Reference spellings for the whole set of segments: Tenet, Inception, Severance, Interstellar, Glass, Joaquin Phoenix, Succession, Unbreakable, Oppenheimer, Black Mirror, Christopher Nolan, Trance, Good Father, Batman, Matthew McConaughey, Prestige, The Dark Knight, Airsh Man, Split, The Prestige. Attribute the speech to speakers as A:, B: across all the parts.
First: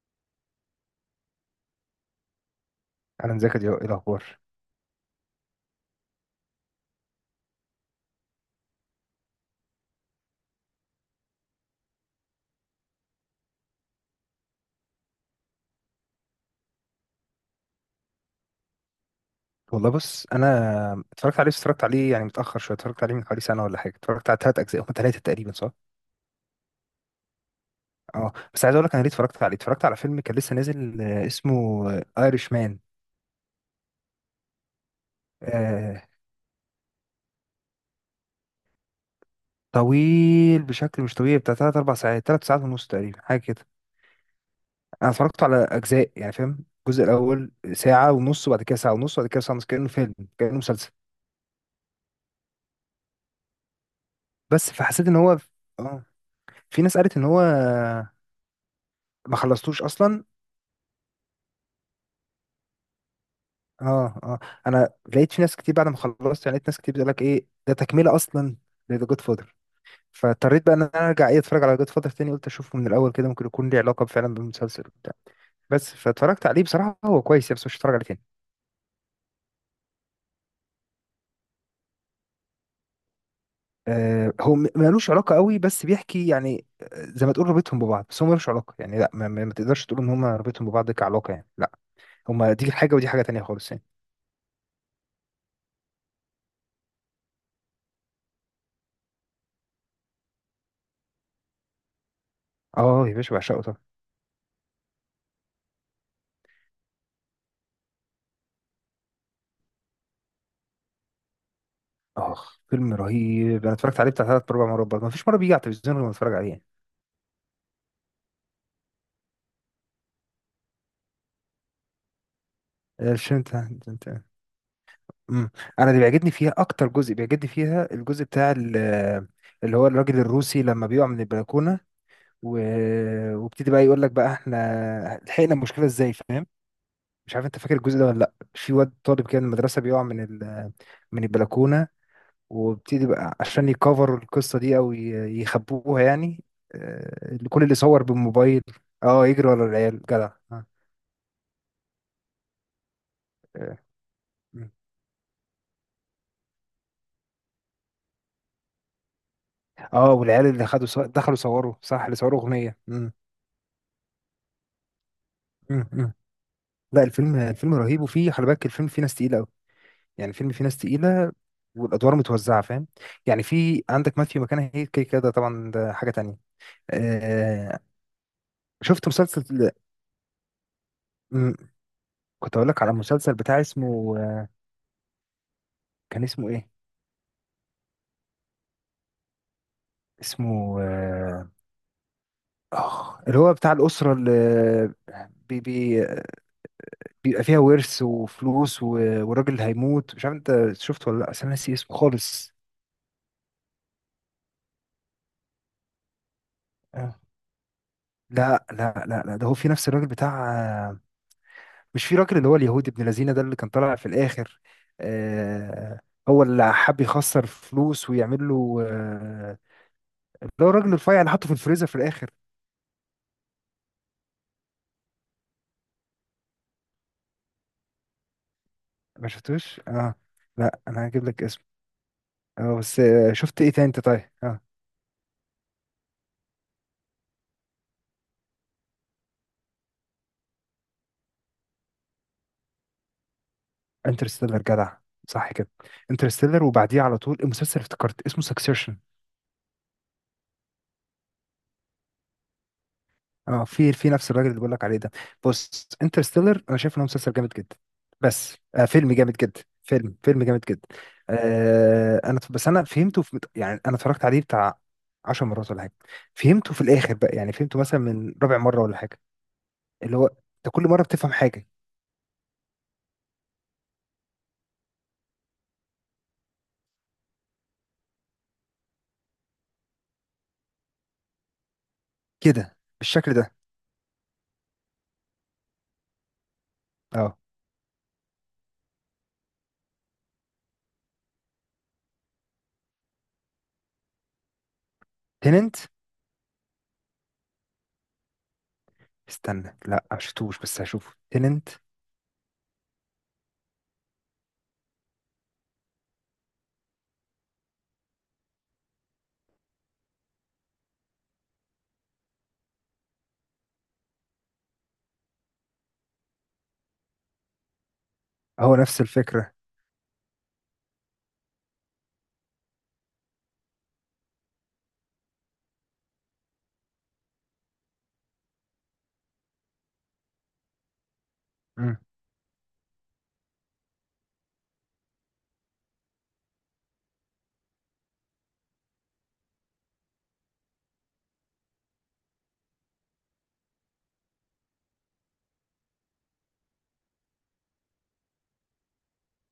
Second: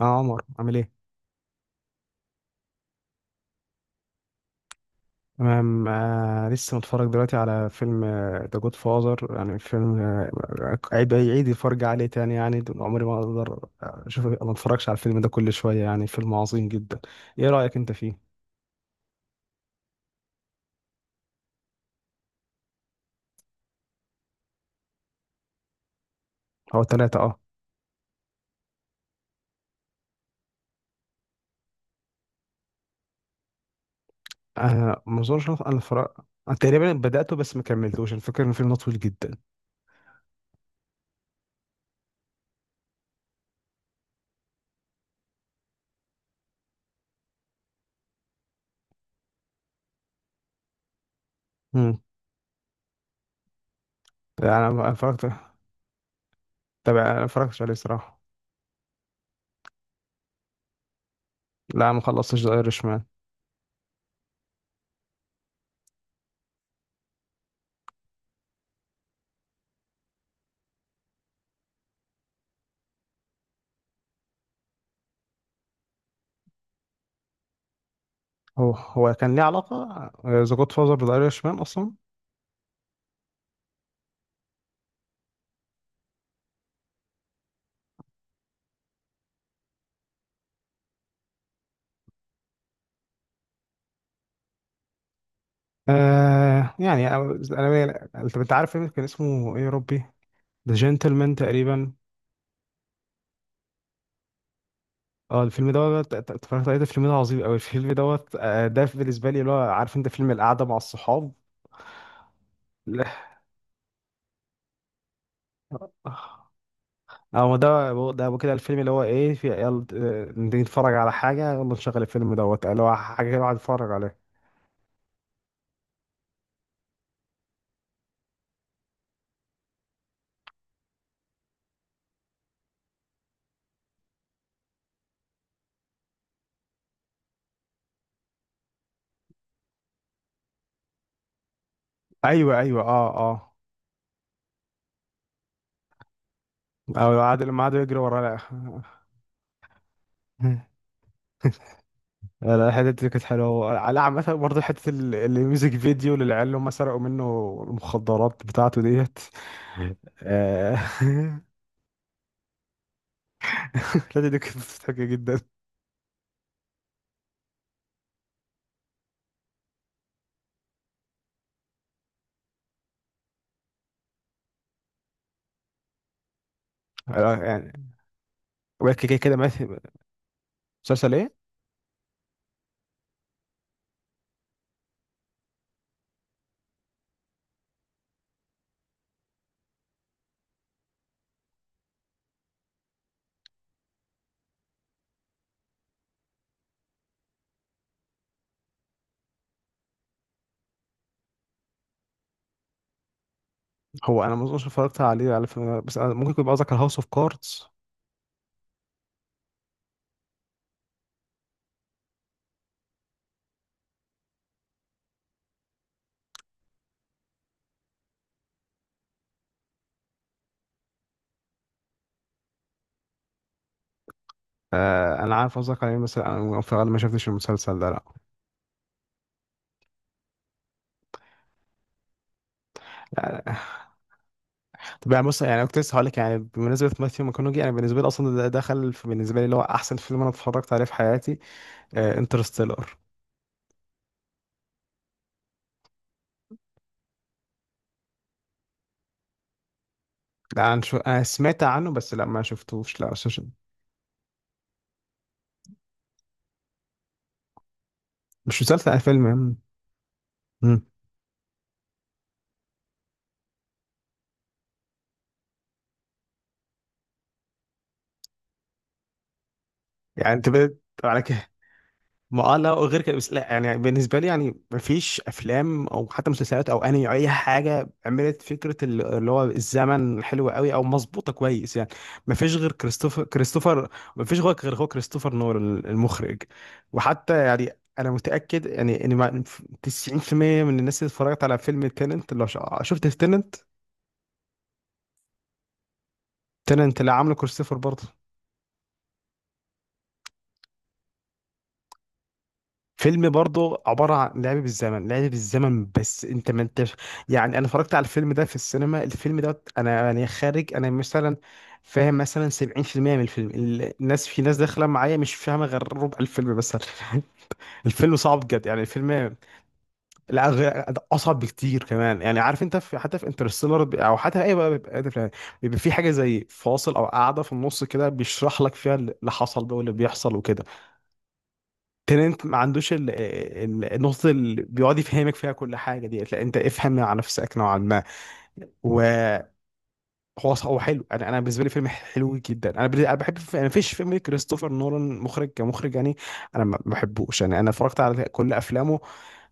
A: اه عمر عامل ايه؟
B: انا مذاكر دلوقتي. ايه الاخبار؟
A: تمام. لسه متفرج دلوقتي على فيلم ذا جود فاذر. يعني فيلم، عيد الفرج عليه تاني. يعني دول عمري ما اقدر اشوف، ما اتفرجش على الفيلم ده كل شويه. يعني فيلم عظيم جدا. ايه رايك انت فيه؟
B: والله بص انا اتفرجت عليه، بس اتفرجت عليه يعني متاخر شويه، اتفرجت عليه من حوالي سنه ولا حاجه، اتفرجت على ثلاث اجزاء، هم ثلاثه تقريبا صح؟
A: هو ثلاثه، اه.
B: اه بس عايز اقول لك انا ليه اتفرجت عليه. اتفرجت على فيلم كان لسه نازل، اسمه ايرش مان.
A: ما اظنش انا
B: آه
A: اتفرج. أنا تقريبا بداته بس ما كملتوش. الفكره ان الفيلم ده طويل جدا.
B: طويل بشكل مش طبيعي، بتاع ثلاث اربع ساعات، ثلاث ساعات ونص تقريبا، حاجه كده. انا اتفرجت على اجزاء يعني فاهم، الجزء الاول ساعه ونص، وبعد كده ساعه ونص، وبعد كده ساعه ونص، كانه فيلم كانه مسلسل.
A: امم. يعني
B: بس
A: انا
B: فحسيت ان
A: اتفرجت.
B: هو اه في
A: طب
B: ناس
A: انا
B: قالت ان
A: ما
B: هو
A: اتفرجتش عليه صراحه،
B: ما خلصتوش اصلا.
A: لا ما خلصتش ذا ايرش مان.
B: اه اه، انا لقيت في ناس كتير بعد ما خلصت، يعني لقيت ناس كتير بتقول لك ايه ده تكمله اصلا؟ لذا جود فاذر. فاضطريت بقى ان انا ارجع ايه، اتفرج على جود فاذر تاني. قلت اشوفه من الاول كده، ممكن يكون ليه علاقه فعلا بالمسلسل وبتاع. بس فاتفرجت عليه بصراحه هو كويس يعني، بس مش هتفرج عليه تاني.
A: هو هو كان ليه علاقه ذا جود فاذر بذا ايرش مان اصلا؟
B: هو ملوش علاقه قوي، بس بيحكي يعني، زي ما تقول رابطهم ببعض، بس هو ملوش علاقه يعني، لا ما تقدرش تقول ان هم رابطهم ببعض كعلاقه يعني، لا. هما دي حاجه ودي حاجه تانيه خالص يعني.
A: آه يعني انت عارف فيلم كان اسمه ايه يا ربي؟ ذا جنتلمان تقريبا.
B: اه يا باشا بعشقه طبعا.
A: اه الفيلم دوت، اتفرجت عليه، ده فيلم ده عظيم قوي. الفيلم دوت، ده بالنسبه لي، اللي هو عارف انت فيلم القعده مع الصحاب.
B: اخ فيلم
A: لا.
B: رهيب، انا اتفرجت عليه بتاع ثلاث اربع مرات برضه، ما فيش مره بيجي على التلفزيون غير ما اتفرج عليه يعني.
A: اه ده. كده الفيلم اللي هو ايه، في يلا نيجي نتفرج على حاجه، يلا نشغل الفيلم دوت، اللي هو حاجه كده الواحد
B: فهمت انت
A: يتفرج
B: انت
A: عليها.
B: مم. انا اللي بيعجبني فيها اكتر، جزء بيعجبني فيها الجزء بتاع اللي هو الراجل الروسي لما بيقع من البلكونه و... وابتدي بقى يقول لك بقى احنا لحقنا المشكله ازاي، فاهم؟ مش عارف انت فاكر الجزء ده ولا لا، في واد طالب كده من المدرسه بيقع من من البلكونه،
A: ايوه ايوه
B: وابتدي
A: اه
B: بقى
A: اه.
B: عشان يكفروا القصه دي او يخبوها يعني،
A: او قعد لما
B: كل اللي
A: قعدوا يجري
B: صور
A: وراه.
B: بالموبايل. اه يجري ورا العيال جدع آه.
A: لا لا لا، الحتة دي كانت
B: آه.
A: حلوة على عامة. برضه حتة الميوزك فيديو للعيال اللي هم سرقوا منه المخدرات بتاعته ديت.
B: اه والعيال اللي
A: آه،
B: خدوا صور دخلوا صوروا، صح، اللي صوروا اغنيه.
A: الحتة دي كانت مضحكة جدا.
B: مم. مم. لا الفيلم رهيب، وفيه خلي بالك الفيلم فيه ناس تقيله قوي، يعني الفيلم فيه ناس تقيله والادوار متوزعه فاهم، يعني في عندك ماثيو ماكونهي كده كده، ده طبعا ده حاجه تانية. آه
A: يعني. وبعد
B: شفت
A: كده كده
B: مسلسل؟
A: مثل. مسلسل ايه؟
B: مم، كنت اقول لك على مسلسل بتاع اسمه كان اسمه ايه؟ اسمه اللي هو بتاع الاسره اللي بي بي بيبقى فيها ورث وفلوس والراجل اللي هيموت، مش عارف انت شفته ولا لا، بس انا ناسي اسمه خالص.
A: هو انا ما اظنش اتفرجت عليه على فيلم، بس أنا ممكن يكون قصدك على هاوس اوف
B: آه.
A: كاردز.
B: لا لا لا لا، ده هو في نفس الراجل بتاع، مش في راجل اللي هو اليهودي ابن لذينه ده اللي كان طالع في الاخر. آه هو اللي حب يخسر فلوس ويعمل له اللي هو الراجل الرفيع اللي حطه في الفريزر في الاخر.
A: آه انا عارف قصدك عليه. مثلا انا في الغالب ما شفتش المسلسل ده، لا.
B: ما شفتوش اه. لا انا هجيب لك اسمه. اه بس
A: آه،
B: شفت ايه تاني انت؟ طيب اه.
A: طب يعني بص، يعني كنت لسه هقول لك، يعني بمناسبة ماثيو ماكونوجي، انا بالنسبة لي اصلا ده بالنسبة لي اللي هو احسن فيلم انا اتفرجت عليه في حياتي، انترستيلر.
B: انترستيلر جدع، صح كده. انترستيلر وبعديه على طول، المسلسل افتكرت اسمه سكسيشن.
A: لا انا أنا سمعت عنه، بس لا ما شفتوش، لا
B: اه في نفس الراجل اللي بقول لك عليه ده. بص انترستيلر انا شايف ان هو مسلسل جامد جدا، بس
A: مش
B: آه
A: مسلسل، أنا
B: فيلم
A: فيلم.
B: جامد
A: مم.
B: جدا، فيلم جامد
A: مم.
B: جدا. آه انا بس انا فهمته في يعني، انا اتفرجت عليه بتاع 10 مرات ولا حاجه. فهمته في الاخر بقى، يعني فهمته مثلا من رابع مره ولا حاجه، اللي هو
A: يعني انت
B: انت
A: بقيت
B: كل مره
A: على
B: بتفهم
A: كده.
B: حاجه،
A: ما اه لا، وغير كده، بس لا يعني بالنسبه لي، يعني ما فيش افلام او حتى مسلسلات او انمي او اي حاجه عملت فكره اللي هو الزمن حلو قوي او مظبوطه كويس يعني. ما فيش غير
B: كده
A: كريستوفر،
B: بالشكل ده.
A: كريستوفر. ما فيش غير هو كريستوفر نولان المخرج.
B: اه
A: وحتى يعني انا متاكد يعني ان 90% من الناس اللي اتفرجت على فيلم تيننت، لو شفت تيننت.
B: تننت.
A: تيننت اللي عامله كريستوفر برضه،
B: استنى لا ما شفتوش بس هشوفه تننت.
A: فيلم برضه عبارة عن لعب بالزمن، لعب بالزمن، بس انت ما انتش. يعني انا اتفرجت على الفيلم ده في السينما. الفيلم ده انا يعني خارج انا مثلا فاهم مثلا 70% من الفيلم. الناس، في ناس داخلة معايا مش فاهمة غير ربع الفيلم مثلا. الفيلم صعب جد،
B: هو
A: يعني
B: نفس
A: الفيلم،
B: الفكره.
A: لا غير- اصعب بكتير كمان. يعني عارف انت في، حتى في انترستيلر او حتى اي بقى بيبقى ده فيلم، بيبقى في حاجة زي فاصل او قاعدة في النص كده، بيشرح لك فيها اللي حصل ده واللي بيحصل وكده.
B: امم.
A: ترنت ما عندوش النقطة اللي بيقعد يفهمك فيها كل حاجة دي. لا، انت افهم على نفسك نوعا ما. وهو هو حلو. انا انا بالنسبة لي فيلم حلو جدا. انا انا بحب، انا مفيش فيلم كريستوفر نولان مخرج كمخرج يعني انا ما بحبوش. يعني انا اتفرجت على كل افلامه،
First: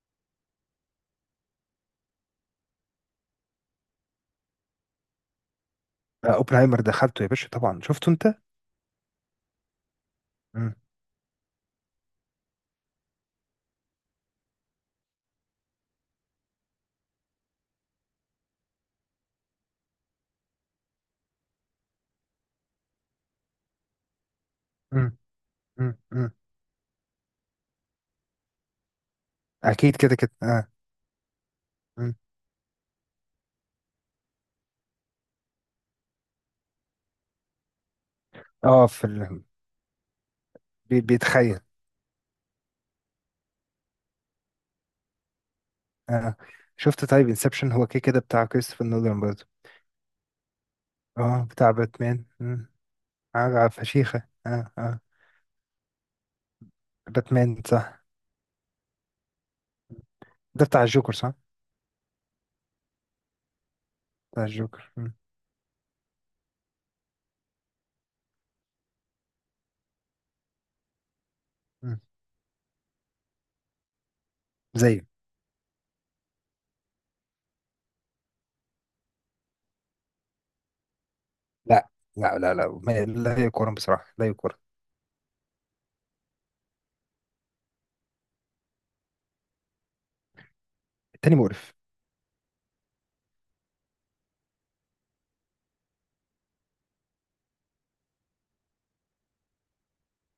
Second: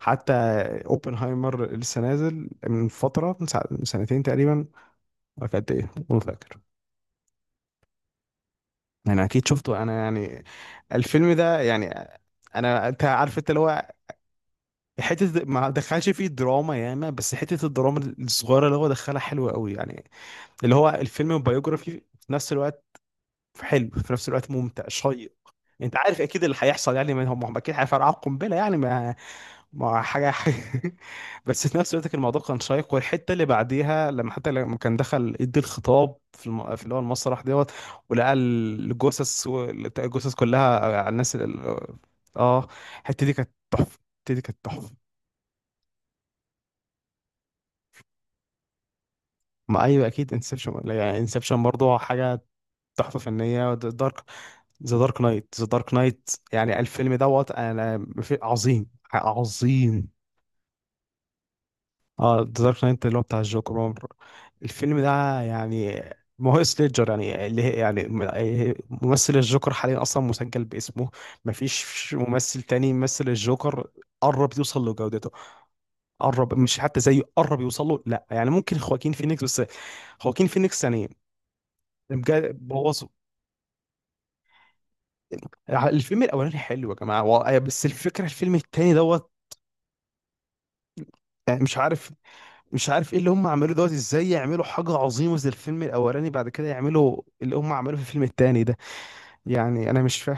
A: حتى اوبنهايمر اللي لسه نازل من فترة، من من سنتين تقريبا، ولا كانت ايه ما
B: آه
A: فاكر.
B: اوبنهايمر دخلته يا باشا طبعا شفته انت.
A: انا اكيد شفته انا. يعني الفيلم ده يعني انا، انت عارف انت اللي هو حته ما دخلش فيه دراما ياما، بس حته الدراما الصغيره اللي هو دخلها حلوه قوي يعني. اللي هو الفيلم بايوجرافي في نفس الوقت، حلو في نفس الوقت، ممتع شيق. انت عارف
B: امم
A: اكيد اللي هيحصل، يعني ما هم اكيد هيفرقعوا القنبله، يعني ما
B: اكيد
A: ما
B: كده كده
A: حاجه
B: اه.
A: بس في نفس الوقت
B: مم.
A: كان الموضوع كان شيق. والحته اللي بعديها، لما حتى لما كان دخل يدي الخطاب في في اللي هو المسرح دوت، ولقى
B: اه في
A: الجثث و- الجثث كلها، على الناس
B: بيتخيل.
A: ال-. اه الحته دي كانت تحفه. الحته دي كانت تحفه.
B: اه شفت طيب انسبشن، هو كده كده بتاع كريستوفر نولان برضه.
A: ما ايوه اكيد انسبشن. يعني
B: اه
A: انسبشن
B: بتاع
A: برضه
B: باتمان
A: حاجه
B: مم.
A: تحفه فنيه.
B: عارف
A: دارك،
B: فشيخة اه
A: ذا
B: اه.
A: دارك نايت. ذا دارك نايت، يعني الفيلم
B: باتمان
A: دوت
B: صح.
A: انا في عظيم، عظيم.
B: ده بتاع الجوكر صح.
A: اه ذا دارك نايت اللي هو بتاع الجوكر.
B: بتاع الجوكر
A: الفيلم
B: مم.
A: ده يعني ما هو سليجر، يعني اللي هي يعني ممثل الجوكر حاليا اصلا مسجل باسمه. ما فيش
B: مم.
A: ممثل تاني يمثل الجوكر، قرب يوصل
B: زيه.
A: لجودته. قرب، مش حتى زيه، قرب يوصل له. لا يعني ممكن خواكين فينيكس، بس خواكين فينيكس يعني
B: لا لا لا
A: بجد
B: لا
A: بوظوا.
B: لا يقارن بصراحة، لا يقارن.
A: الفيلم الاولاني حلو يا جماعه بس الفكره الفيلم التاني دوت
B: التاني
A: يعني،
B: مقرف.
A: مش عارف. مش عارف ايه اللي هم عملوه دوت، ازاي يعملوا حاجه عظيمه زي الفيلم الاولاني، بعد كده يعملوا اللي هم عملوه في الفيلم التاني ده. يعني انا مش فاهم،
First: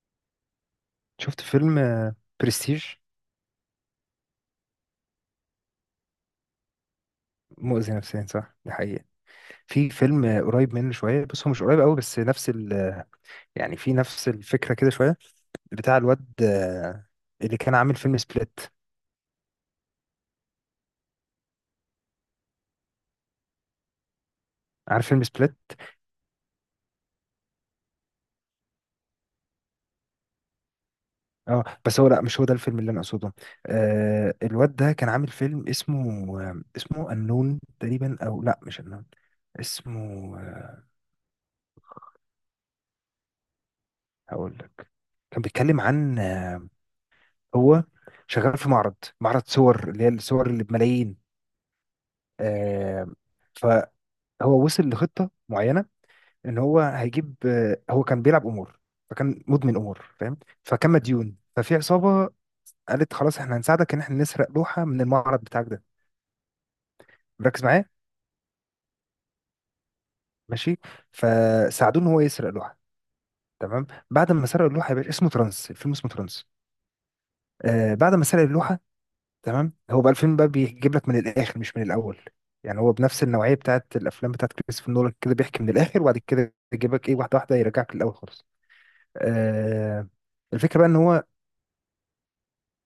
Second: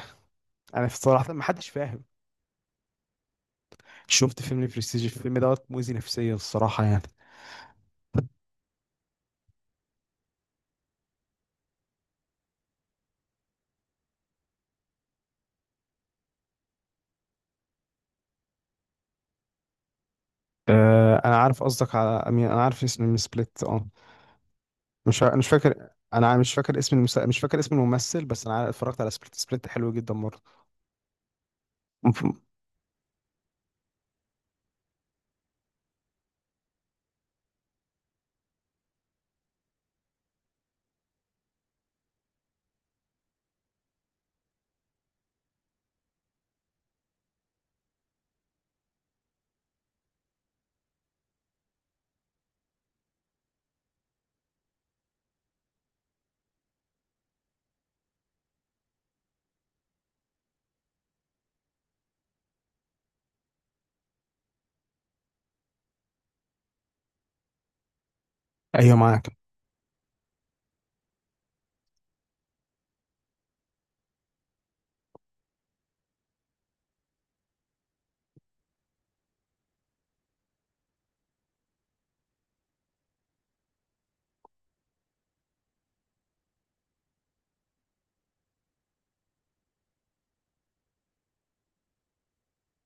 A: انا صراحه
B: شفت
A: ما حدش
B: فيلم
A: فاهم.
B: برستيج،
A: شفت فيلم برستيج، الفيلم دوت مؤذي نفسيا الصراحه يعني.
B: مؤذي نفسيا، صح، دي حقيقة. في فيلم قريب منه شوية بس هو مش قريب قوي، بس نفس ال آه، يعني في نفس الفكرة كده شوية، بتاع الواد اللي كان عامل فيلم سبليت.
A: آه انا عارف قصدك على أمين. انا عارف اسم من سبليت، اه.
B: عارف
A: مش
B: فيلم
A: ع- انا مش
B: سبليت؟
A: فاكر، انا مش فاكر اسم مش فاكر اسم الممثل، بس انا اتفرجت على سبليت. سبليت حلو جدا برضه.
B: اه بس هو لا
A: مف-.
B: مش هو ده الفيلم اللي انا اقصده. آه الواد ده كان عامل فيلم اسمه اسمه النون تقريبا، او لا مش النون. اسمه هقول لك. كان بيتكلم عن هو شغال في معرض، معرض صور، اللي هي الصور اللي بملايين. آه فهو وصل لخطة معينة ان هو هيجيب هو كان بيلعب امور، فكان مدمن امور فاهم، فكان مديون، ففي عصابة قالت خلاص احنا هنساعدك ان احنا نسرق لوحه من المعرض بتاعك ده. ركز معايا،
A: ايوه معاك.
B: ماشي؟ فساعدوه ان هو يسرق لوحه. تمام، بعد ما سرق اللوحه يا باشا، اسمه ترانس، الفيلم اسمه ترانس. آه بعد ما سرق اللوحه، تمام، هو بقى الفيلم بقى بيجيب لك من الاخر مش من الاول، يعني هو بنفس النوعيه بتاعت الافلام بتاعت كريستوفر نولان كده، بيحكي من الاخر وبعد كده يجيبك ايه واحده واحده يرجعك للاول خالص. آه الفكره بقى ان هو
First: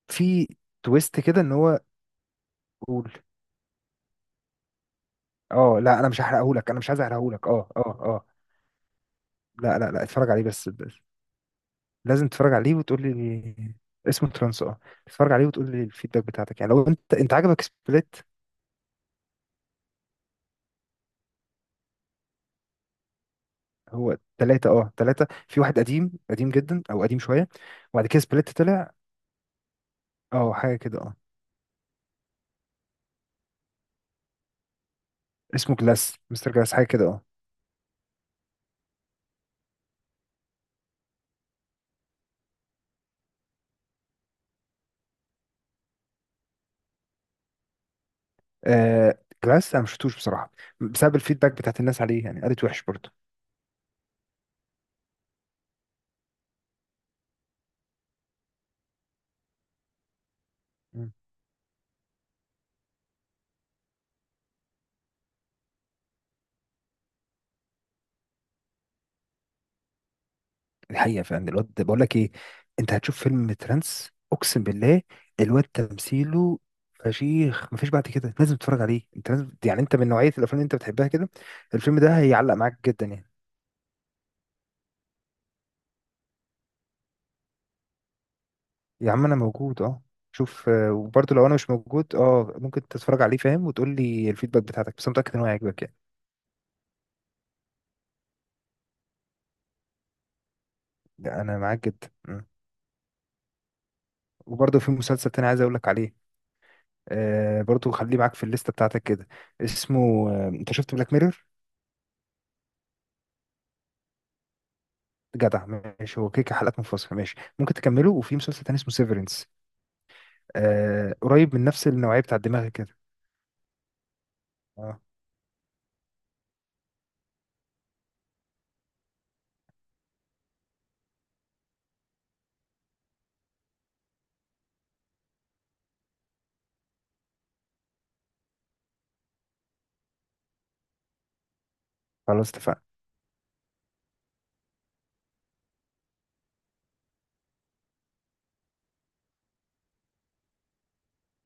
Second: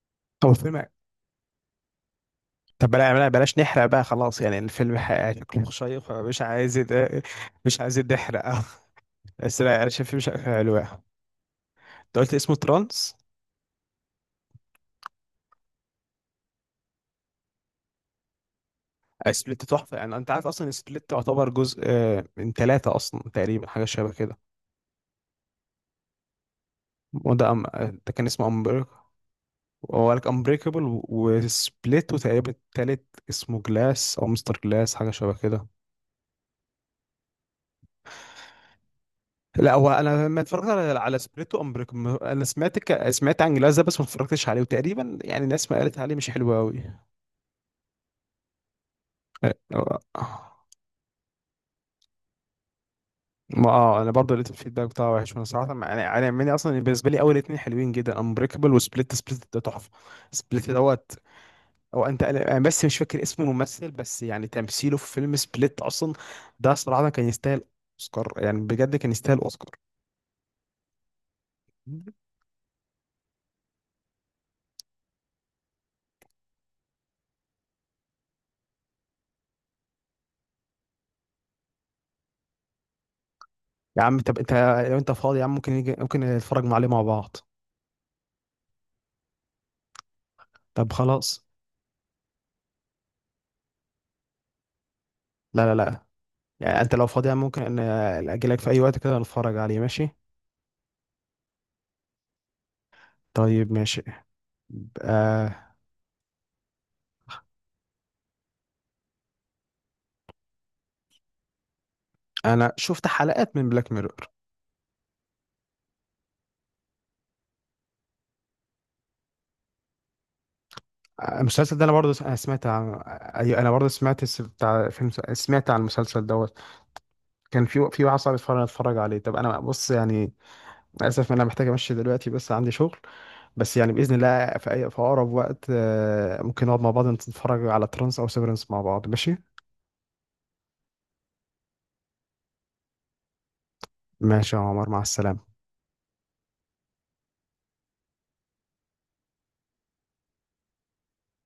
B: في
A: هو الفيلم.
B: تويست كده ان هو،
A: طب
B: قول.
A: بلاش نحرق بقى خلاص. يعني الفيلم شكله
B: اه لا انا
A: شيق،
B: مش
A: مش
B: هحرقهولك،
A: عايز
B: انا مش عايز
A: يت-.
B: احرقهولك، اه
A: مش
B: اه
A: عايز
B: اه.
A: نحرق بس
B: لا
A: لا انا
B: لا
A: شايف
B: لا
A: الفيلم
B: اتفرج
A: شكله
B: عليه بس.
A: حلو يعني. انت
B: لازم
A: قلت
B: تتفرج
A: اسمه
B: عليه وتقول
A: ترانس.
B: لي، اسمه ترانس اه. تتفرج عليه وتقول لي الفيدباك بتاعتك، يعني لو انت عجبك سبليت.
A: سبليت تحفه. يعني انت عارف اصلا سبليت تعتبر جزء، من ثلاثه اصلا تقريبا، حاجه شبه
B: هو
A: كده.
B: ثلاثة اه، ثلاثة في واحد، قديم قديم جدا او قديم شوية. وبعد
A: ده
B: كده
A: كان اسمه
B: سبليت
A: امبريك.
B: طلع.
A: وقالك
B: اه حاجة
A: امبريكابل.
B: كده اه.
A: وسبليت. وتقريبا التالت اسمه جلاس او مستر جلاس، حاجه شبه كده.
B: اسمه جلاس، مستر جلاس، حاجة كده اه.
A: لا هو انا ما اتفرجت على على سبريتو امبريكم، انا سمعت عن جلاس ده بس ما اتفرجتش عليه. وتقريبا يعني الناس ما قالت عليه مش حلو قوي.
B: آه، جلاس انا مشفتوش بصراحة بسبب الفيدباك بتاعت الناس عليه، يعني قالت وحش برضه.
A: ما اه انا برضه لقيت الفيدباك بتاعه وحش. وانا صراحه يعني انا مني اصلا بالنسبه لي اول اتنين حلوين جدا، امبريكابل وسبليت. سبليت ده تحفه. سبليت دوت، هو انت انا بس مش فاكر اسم الممثل، بس يعني تمثيله في فيلم سبليت اصلا ده صراحه كان يستاهل اوسكار. يعني بجد كان يستاهل اوسكار.
B: الحقيقه فعلا الواد بقول لك ايه، انت هتشوف فيلم ترانس اقسم بالله. الواد تمثيله فشيخ، مفيش بعد كده، لازم تتفرج عليه انت لازم، يعني انت من نوعيه الافلام اللي انت بتحبها كده، الفيلم ده هيعلق معاك جدا يعني.
A: يا عم طب انت، لو انت فاضي يا عم ممكن ممكن نتفرج عليه مع بعض.
B: يا عم انا موجود اه. شوف
A: طب
B: وبرضه
A: خلاص.
B: لو انا مش موجود اه، ممكن تتفرج عليه فاهم، وتقول لي الفيدباك بتاعتك، بس أنا متاكد ان هو
A: لا لا
B: هيعجبك يعني.
A: لا، يعني انت لو فاضي، ممكن ان اجيلك في اي وقت كده نتفرج عليه، ماشي.
B: لا، انا معاك جدا مم.
A: طيب ماشي.
B: وبرضه في مسلسل تاني
A: آه
B: عايز اقول لك عليه. آه برضه خليه معاك في الليسته بتاعتك كده. اسمه انت شفت بلاك ميرور؟
A: انا شفت حلقات من بلاك ميرور.
B: جدع. ماشي، هو كيكة حلقات منفصلة، ماشي ممكن تكمله. وفي مسلسل تاني اسمه سيفرنس، آه قريب من
A: المسلسل ده
B: نفس
A: انا برضه
B: النوعية
A: انا
B: بتاع
A: سمعت
B: دماغك
A: عن،
B: كده.
A: ايوه انا برضه سمعت بتاع
B: آه
A: فيلم، سمعت عن المسلسل دوت. كان في في واحد صاحبي اتفرج، اتفرج عليه. طب انا بص يعني للاسف انا محتاج امشي دلوقتي، بس عندي شغل. بس يعني باذن الله في اي في اقرب وقت، ممكن نقعد مع بعض نتفرج على ترانس او سيفرنس مع بعض، ماشي.
B: خلاص اتفقنا.
A: ماشي يا عمر، مع السلامة.